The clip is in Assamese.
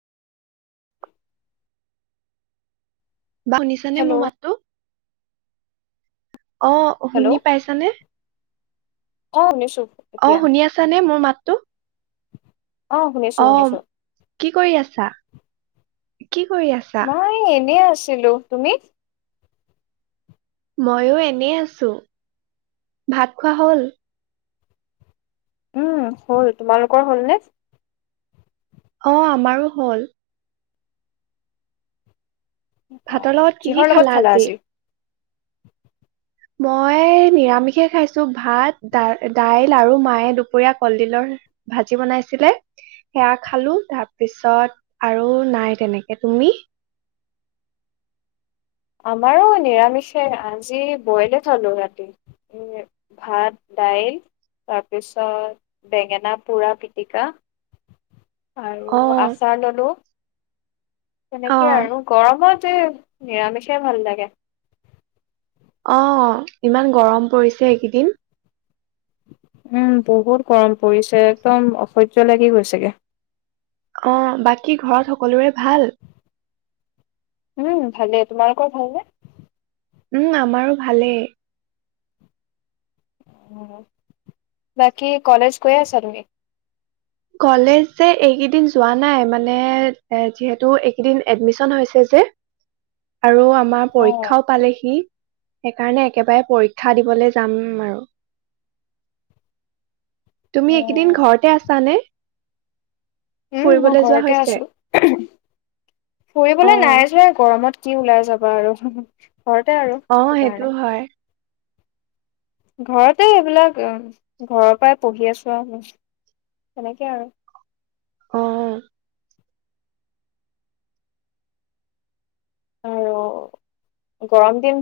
[inaudible] বা শুনিছানে মোৰ হেল্ল' মাতটো অ হেল্ল' শুনি পাইছানে অ শুনিছো অ এতিয়া শুনি আছানে মোৰ মাতটো অ শুনিছো অ শুনিছো কি কৰি আছা কি কৰি আছা? মই এনে আ ছিলো তুমি মইয়ো এনেই আছো ভাত খোৱা হল উম হ'ল তোমালোকৰ হ'ল নে অ আমাৰো হ'ল অ ভাতৰ লগত কি কি কিহৰ লগত খালা আজি মই নিৰামিষে খাইছো ভাত দা দাইল আৰু মায়ে দুপৰীয়া কলডিলৰ ভাজি বনাইছিলে সেয়া খালো তাৰপিছত আৰু নাই তেনেকে তুমি আমাৰো নিৰামিষে আজি বইলে থলোঁ ৰাতি ভাত দাইল তাৰপিছত বেঙেনা পোৰা পিটিকা আৰু অ' আচাৰ ললো তেনেকে অ' আৰু গৰমত তে নিৰামিষে ভাল লাগে অ ইমান গৰম কৰিছে এইকেইদিন উম বহুত গৰম পৰিছে একদম অসহ্য লাগি গৈছেগে অ বাকী ঘৰত সকলোৰে ভাল উম ভালেই তোমালোকৰ ভালনে উম আমাৰো ভালেই বাকী কলেজ গৈ আছা তুমি লে যে এই যোৱা নাই মানে যিহেতু এইকেইদিন এডমিন হৈছে যে আৰু আমাৰ অ', পৰীক্ষাও পালে সি সেইকাৰণে একেবাৰে পৰীক্ষা দিবলৈ যাম আৰু তুমি এইকেইদিন অ'। ঘৰতে আছ নে উম মই যোৱা ঘৰতে হৈছে? আছো ফুৰিবলৈ অ', নাই যোৱা গৰমত কি ওলাই যাবা আৰু ঘৰতে আৰু অ', সেইটো কাৰণে হয় ঘৰতে এইবিলাক ঘৰৰ পৰাই পঢ়ি আছো আৰুি সনেকে আৰু অ আৰু গৰম দিন